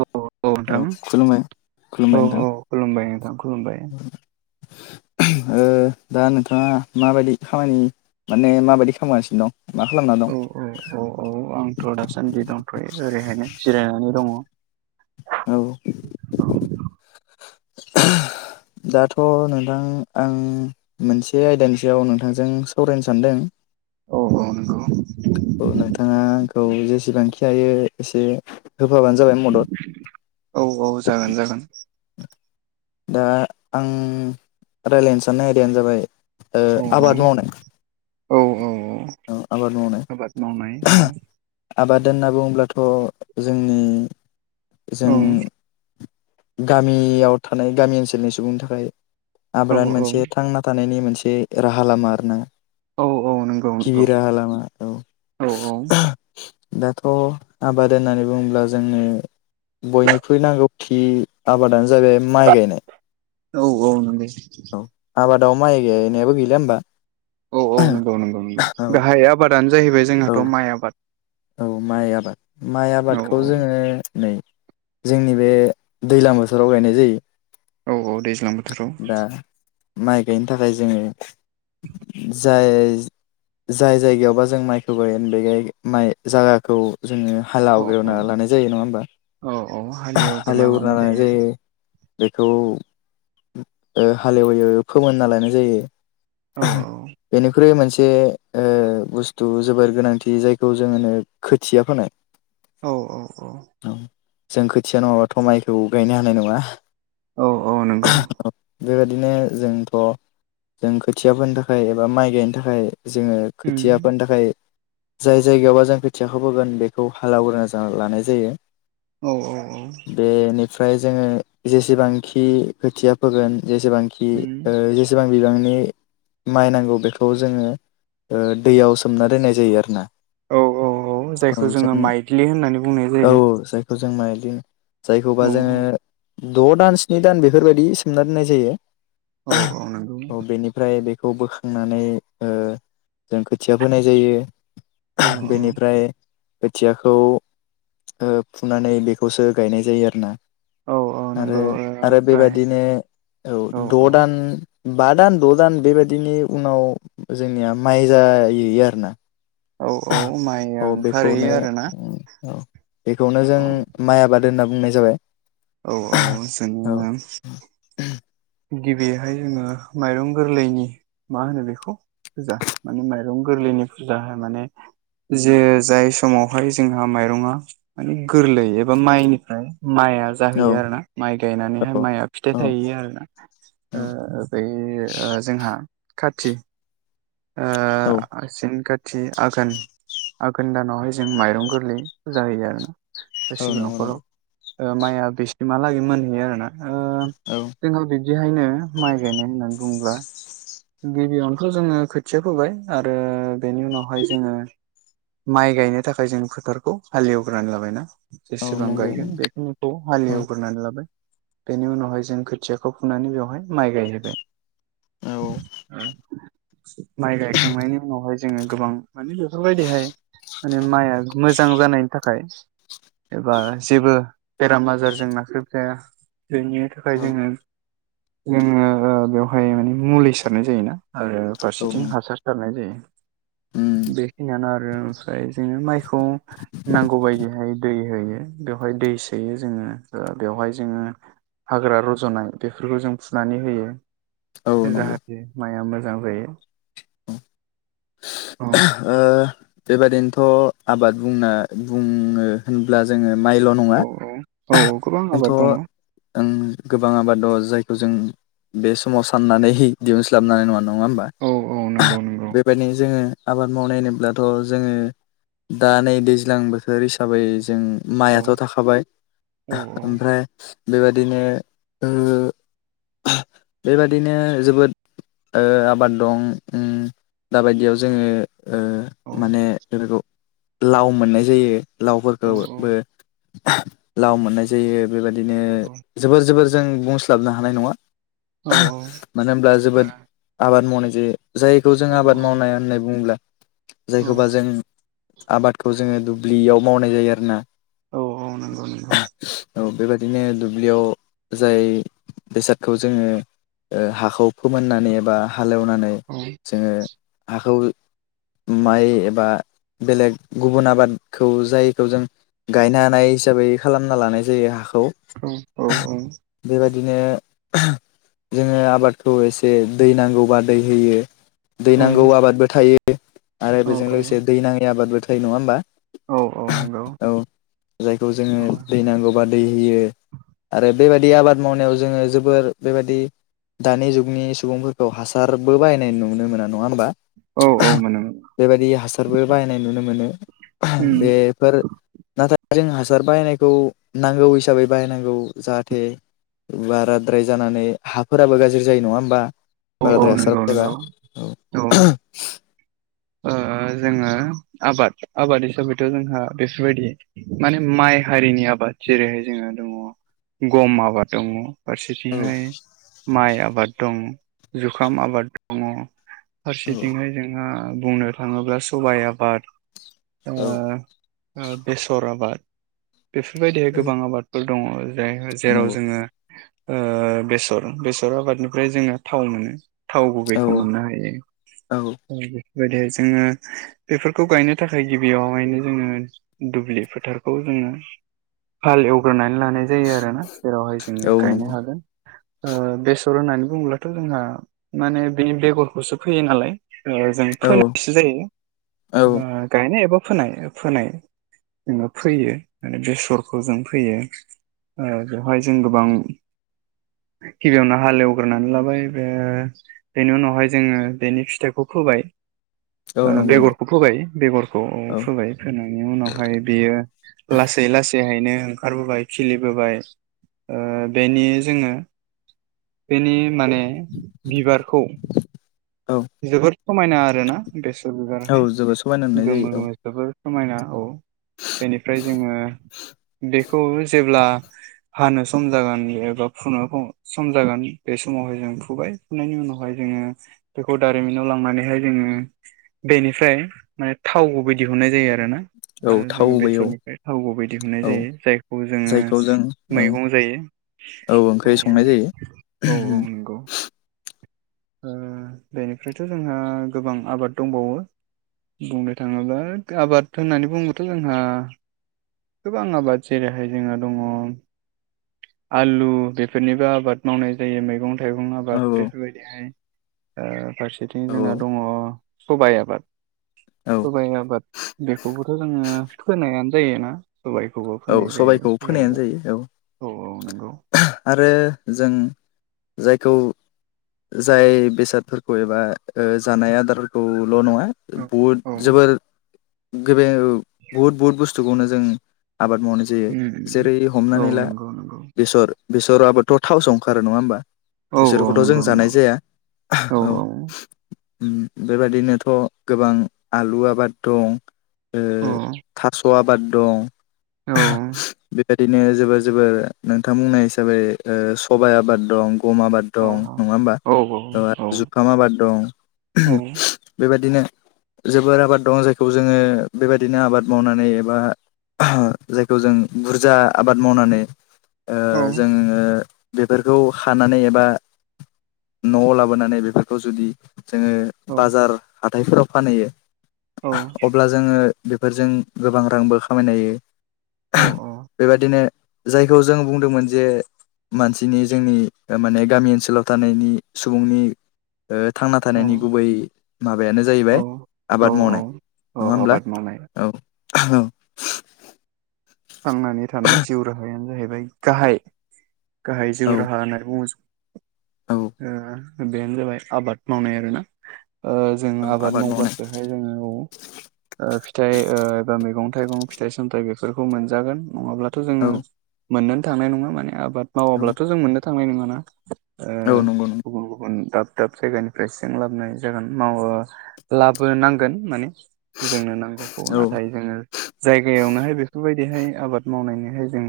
औ औ नोंथां औ खुलुमबाय औ खुलुमबाय नोंथां औ खुलुमबाय नोंथां खुलुमबाय ओ दा नोंथाङा माबायदि खामानि माने माबायदि खालामगासिनो? दं मा खालामना दं औ औ औ औ आंथ दासान्दि दंथै ओरैहायनो जिरायनानै दङ। ओ दाथ' नोंथां आं मोनसे आयदानि सायाव नोंथांजों सावरायनो सानदों। औ नंगौ औ नोंथाङा आंखौ जेसेबांखि हायो एसे होफाबानो जाबाय मदद औ औ जागोन जागोन दा आं रायलायनो साननाय आयदायानो जाबाय ओ औ औ आबाद मावनाय औ औ औ आबाद मावनाय आबाद मावनाय औ। आबाद होन्ना बुङोब्लाथ जोंनि जों गामियाव थानाय गामि ओनसोलनि सुबुंनि थाखाय औ आबादानो औ मोनसे थांना थानायनि मोनसे बे राहा लामा आरोना। औ औ नंगौ गिबि नंगौ राहा लामा औ औ औ औ दाथ' आबाद होननानै बुङोब्ला जोंनो बयनिख्रुइ नांगौखि आबादानो जाबाय माइ गायनाय औ नंगौ औ आबाद दाव माय गायनायाबो गैला होमबा औ औ नंगौ नंगौ नंगौ औ गाहाय आबादानो जाहैबाय औ जोंहाथ माइ आबाद। औ माइ आबाद माइ औ आबादखौ औ जोङो नै जोंनि बे दैलां बोथोराव गायनाय जायो। औ औ दैज्लां बोथोराव दा माइ गायनो थाखाय जोङो जाय जाय जायगायावबा जों माइखौ गायगोन बे माइ जायागाखौ जोङो हाल औ औ एवग्रोना लानाय जायो नङा होमबा? औ हालेवग्रोना लानाय जायो। बेखौ ओ हाल एवयो फोमोनना लानाय जायो औ औ बेनिख्रुइ मोनसे ओ बुस्थु जोबोर गोनांथि जाय खौ जों होनो खोथिया फोनाय। औ औ औ जों खोथिया नङाबाथ माइखौ गायनो हानाय नङा। औ औ नंगौ। बेबायदिनो जोंथ जों खोथिया फोनो थाखाय एबा माइ गायनो थाखाय जोङो खोथिया फोनो थाखाय जाय जायगायावबा जों खोथियाखौ फोगोन बेखौ हाल एवग्रोना लानाय जायो। औ औ औ ओमफ्राय जोङो जेसेबांखि खोथिया फोगोन जेसेबांखि ओ जेसेबां बिबांनि माइ नांगौ बेखौ जोङो ओ दैयाव सोमना दोननाय जायो आरोना। औ औ औ जायखौ जोङो माइल्दि होननानै बुंनाय जायो। खौ जों माइज्लि होनो जायखौबा औ जोङो द' दान स्नि दान बेफोरबायदि सोमना दोननाय जायो। औ औ नंगौ। खौ बोखांनानै ओ जों खोथिया फोनाय जायो। औ बेनिफ्राय खोथियाखौ ओ फुनानै बेखौसो गायनाय जायो आरोना। औ औ आरो नंगौ आरो ओमफ्राय बेबादिनो औ द' दान बा दान द' दान बेबायदिनि उनाव जोंनिया माइ जाहैयो आरोना। औ औ माइया औ बेखौनो ओंखारहैयो आरोना। औ बेखौनो जों औ माइ आबाद होनना बुंनाय जाबाय। औ औ औ जोङो गिबिहाय जोङो माइरं गोरलैनि मा होनो बेखौ फुजा माने माइरं गोरलैनि फुजाहोनाने माने जे जाय समावहाय जोंहा माइरंआ माने गोरलै एबा माइनिफ्राय माइआ औ जाहैयो आरो ना माइ औ गायनानैहाय माइआ औ फिथाइ थाहैयो आरो ना । ओ-ओ बे ओ जोंहा खथि ओ औ आसिन खार थि आघोन आघोन दानावहाय जों माइरं गोरलै फुजा होयो आरोना । औ गासिबो नंगौ नंगौ न'खराव माइया बिसिमहालागै मोनहैयो आरो ना ओ औ जोंहा बिदिहायनो माइ गायनाय होननानै बुङोब्ला। गिबियावनोथ' जोङो खोथिया फोबाय आरो बेनि उनावहाय जोङो । माइ गायनो थाखाय जों फोथारखौ हालेवग्रोनानै लाबायना औ जेसेबां नंगौ गायगोन नंगौ बेखिनिखौ' औ हालेवग्रोनानै लाबाय बेनि उनावहाय जों खोथियाखौ फुनानै बेवहाय माइ गायहैबाय [unintelligible] माइ गायखांनायनि उनावहाय जोङो गोबां माने बेफोरबायदिहाय माने माइआ मोजां जानायनि थाखाय। एबा जेबो बेराम आजारजों नाख्रेबजाया। बेनि थाखाय औ जोङो जोङो बेवहाय माने मुलि सारनाय जायोना आरो औ फारसेथिं नंगौ हासार सारनाय जायो उम बेखिनियानो आरो ओमफ्राय बेनो माइखौ नांगौ बायदिहाय। दै होयो बेवहाय दै सोयो जोङो बेवहाय जोङो। हाग्रा रज'नाय बेफोरखौ जों फुनानै होयो औ नंगौ जाहाथे माइआ मोजां जायो। औ ओ बेबादिनोथ' आबाद बुंना बुङो होनब्ला जोङो माइल' नङा औ औ औ गोबां [unintelligible] आबाद दङ थ' गोबां आबादाव जाय खौ जों बे समाव साननानै दिहुनस्लाबनो हानाय नङा नङा होमबा औ औ नंगौ नंगौ बेबायदिनो जोङो आबाद मावनाय होनोब्लाथ' जोङो दा नै दैज्लां बोथोर हिसाबै जों औ माइआथ' थाखाबाय औ ओमफ्राय बेबायदिनो ओ बेबादिनो जोबोद आबाद दं । दाबायदियाव जोङो ओ औ माने बेफोरखौ लाव मोननाय जायो । औ औ लावफोरखौबो लाव मोननाय जायो बेबदिनो जोबोर जोबोर। जों बुंस्लाबनो हानाय नङा औ मानो होनब्ला जोबोद आबाद मावनाय जे जायखौ जों औ आबाद मावनाय होननानै बुङोब्ला जायखौबा जों आबादखौ जोङो दुब्लियाव मावनाय जायो आरोना औ औ नंगौ नंगौ । बिदिनो दुब्लियाव जाय। बेसादखौ जोङो ओ हाखौ फोमोननानै एबा हालेवनानै औ जोङो हाखौ माइ एबा बेलेग गुबुन आबादखौ जायखौ जों गायनो हानाय हिसाबै खालामना लानाय जायो हा औ औ औ। बिदिनो जोङो आबादखौ एसे दै नांगौबा दै होयो। दै नांगौ आबादबो थायो आरो औ बेजों लोगोसे दै नांङि आबादबो थायो नङा होमबा? औ औ नंगौ। औ जायखौ जोङो दै नांगौबा दै होयो आरो। बेबायदि आबाद मावनायाव जोङो जोबोर बेबायदि दानि जुगनि सुबुंफोरखौ हासारबो बाहायनाय नुनो मोना नङा होमबा । औ औ मोनोमोन। बेबायदि हासारबो बाहायनाय नुनो मोनो बेफोर नाथाय जों हासार बायनायखौ नांगौ हिसाबै बाहायनांगौ जाहाथे। बाराद्राय जानानै हाफोराबो गाज्रि जायो नङा होमबा औ औ बाराद्राय हासार नंगौ बायबा नंगौ । औ। ओ जोङो आबाद आबाद हिसाबैथ' जोंहा बेफोरबायदि माने माइ हारिनि आ बाद जेरैहाय जोंहा दङ गम आबाद दङ औ फारसेथिंहाय माइ आबाद दङ जुखाम आबाद दङ फारसेथिंहाय जोंहा बुंनो थाङोब्ला सबाय आबाद ओ औ ओ बेसर आबाद बेफोरबायदि औ गोबां आबादफोर दङ जेराव नंगौ जोङो ओ बेसर बेसर आबादनिफ्राय जोङो थाव मोनो। थाव औ गुबैखौ मोननो औ हायो बेबायदियै जोङो बेफोरखौ गायनो थाखाय गिबियावहायनो जोङो दुब्लि फोथारखौ जों जोङो हाल एवग्रोनानै लानाय जायो आरोना जेरावहाय जोङो औ गायनो नंगौ हागोन ओ बेसर होननानै बुङोब्लाथ' जोंहा माने बेनि बेगरखौसो फोयो नालाय ओ जों औ फोनायसो औ जायो। गायनाय एबा फोनाय फोनाय जोङो फोयो माने बेसरखौ जों फोयो ओ बेवहाय जों गोबां गिबियावनो हालौवग्रोनानै लाबाय बेनि उनावहाय जोङो बेनि फिथाइखौ फोबाय [inaudible] ओ नंगौ बेगरखौ फोबाय बेगरखौ औ फोबाय फोनायनि उनावहाय बेयो लासै लासैहायनो ओंखारबोबाय खिलिबोबाय ओ बेनि जोङो बेनि माने बिबारखौ औ जोबोर समायना आरोना बेसर औ बिबाराहाय जोबोद समायना नुनाय गोमो जायो गोमो जोबोर समायना औ बेनिफ्राय जोङो बेखौ जेब्ला [inaudible] हानो सम जागोन एबा फुनो सम जागोन बे समावहाय जों फुबाय फुनायनि उनावहाय जोङो [unintelligible] बेखौ दारिमिनाव लांनानैहाय जोङो बेनिफ्राय माने थाव गुबै दिहुननाय जायो आरो ना औ जोङो थावबो औ बेसरनिफ्राय थाव गुबै बायदिहुनाय औ जायो जायखौ जोङो जायखौ जों ओं मैगं जायो औ ओंख्रि संनाय जायो। [unintelligible] उम बेनिफ्रायथ' जोंहा गोबां आबाद दंबावो बुंनो थाङोब्ला आबाद होननानै बुंङोथ' जोंहा गोबां आबाद जेरैहाय जोंहा दङ आलु बेफोरनिबो आबाद मावनाय जायो मैगं थाइगं आबाद औ बेफोरबायदिहाय ओ फारसेथिं औ जोंना दङ सबाय आबाद औ सबाय आबाद बेखौबोथ' जोङो फोनायानो जायोना सबायखौबो औ फोनाय जायो सबायखौ सबाय फोनायानो जायो औ औ नंगौ आरो जों जायखौ जाय बेसादफोरखौ एबा ओ जानाय आदारफोरखौ ल' नङा औ बहुथ औ जोबोर गेबें बुहुद बुहुद बुस्थुखौनो जों आबाद मावनाय जायो उम जेरै- औ हमनानै ला नंगौ नंगौ बेसर बेसराबबोथ' थावसो ओंखारो नङा होमबा! औ औ बेसोरखौथ' जों नंगौ जानाय नंगौ जाया। [unintelligible] औ उम बेबादिनोथ' गोबां आलु आबाद दं। ओ औ थास' आबाद दं औ बेबेदिनो जोबोर जोबोर नोंथां बुंनाय हिसाबै ओ सबाइ आबाद दं गम आबाद औ दं ।नङा होमबा औ ओ जुखाम आबाद दं। [unintelligible] बेबादिनो जोबोर आबाद दं जायखौ जोङो बेबायदिनो आबाद मावनानै एबा ओह जायखौ जों बुरजा आबाद मावनानै जोङो बेफोरखौ खानानै एबा न'आव लाबोनानै बेफोरखौ जुदि जोङो बाजार हाथाइफोराव फानहैयो आह अब्ला जोङो बेफोरजों गोबां रांबो खामायनो हायो ओह बेबादिनो जायखौ जों बुंदोंमोन जे मानसिनि जोंनि माने गामि ओनसोलाव थानायनि सुबुंनि ओ थांना थानायनि गुबै माबायानो औ जाहैबाय आबाद औ मावनाय नङा होमब्ला आबाद मावनाय औ औ थांनानै थानाय जिउ राहायानो जाहैबाय गाहाय गाहाय औ जिउ राहा होननानै बुङो। औ ओ बेनो जाबाय आबाद मावनाय आरोना। ओ औ जोङो आबाद मावनाय मावबासोहाय जोङो फिथाइ एबा मैगं थाइं फिथाइ सामथाइ बेफोरखौ मोनजागोन नङाब्लाथ' औ जोङो मोननोनो थांनाय नङा माने आबाद औ मावाब्लाथ' जों मोननो थांनाय नङाना औ नंगौ ओ गुबुन गुबुन गाब दाब दाब जायगानिफ्राय सो जों लाबोनाय जागोन मावो लाबोनांगोन माने। जोंनो नांगौखौ नंगौ औ नाथाय जोङो जायगायावनोहाय बे बेफोरबादिहाय आबाद मावनायनिहाय जों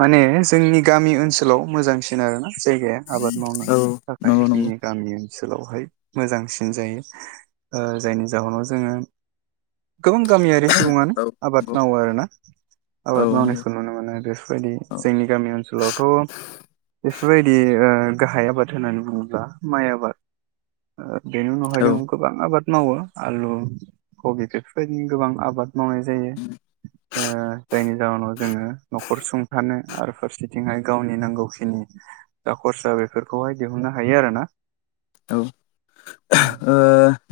माने जोंनि गामि ओनसोलाव मोजांसिन आरोना। जायगाया आबाद मावनो औ थाखाय नंगौ नंगौ जोंनि गामि ओनसोलावहाय मोजांसिन जायो ओ जायनि जाहोनाव जोङो गोबां गामियारि सुबुङानो औ आबाद नंगौ मावो आरो ना। औ आबाद नंगौ मावनायखौ नुनो मोनो बेफोरबायदि औ जोंनि गामि ओनसोलावथ' बेफोरबायदि ओ गाहाय आबाद होननानै बुङोब्ला माइ आबाद बेनि उनावहाय दङ औ गोबां आबाद मावो आलु कबि बेफोरबायदिनो गोबां आबाद मावनाय जायो ओ जायनि जाहोनाव जोङो न'खर सुंथानो आरो फारसेथिंहाय गावनि नांगौखिनि दा खरसा बेफोरखौहाय दिहुननो हायो आरो ना। औ ओ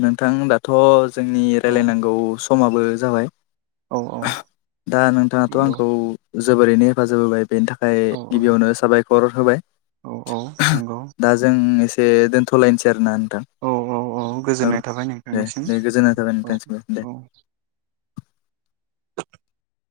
नोंथां होमबाथ' जोंनि औ रायलायनांगौ सम समाबो जाबाय औ औ आह दा नोंथाङाथ' नंगौ आंखौ जोबोरैनो हेफाजाब होबाय बेनि थाखाय औ औ गिबियावनो साबायखर होबाय औ औ नंगौ दे दोनथ'लायनोसै आरो न औ औ औ गोजोननाय थाबाय दे नोंथांनिसिम दे गोजोन्नाय थाबाय औ नोंथांसिमबो दे औ [inaudible]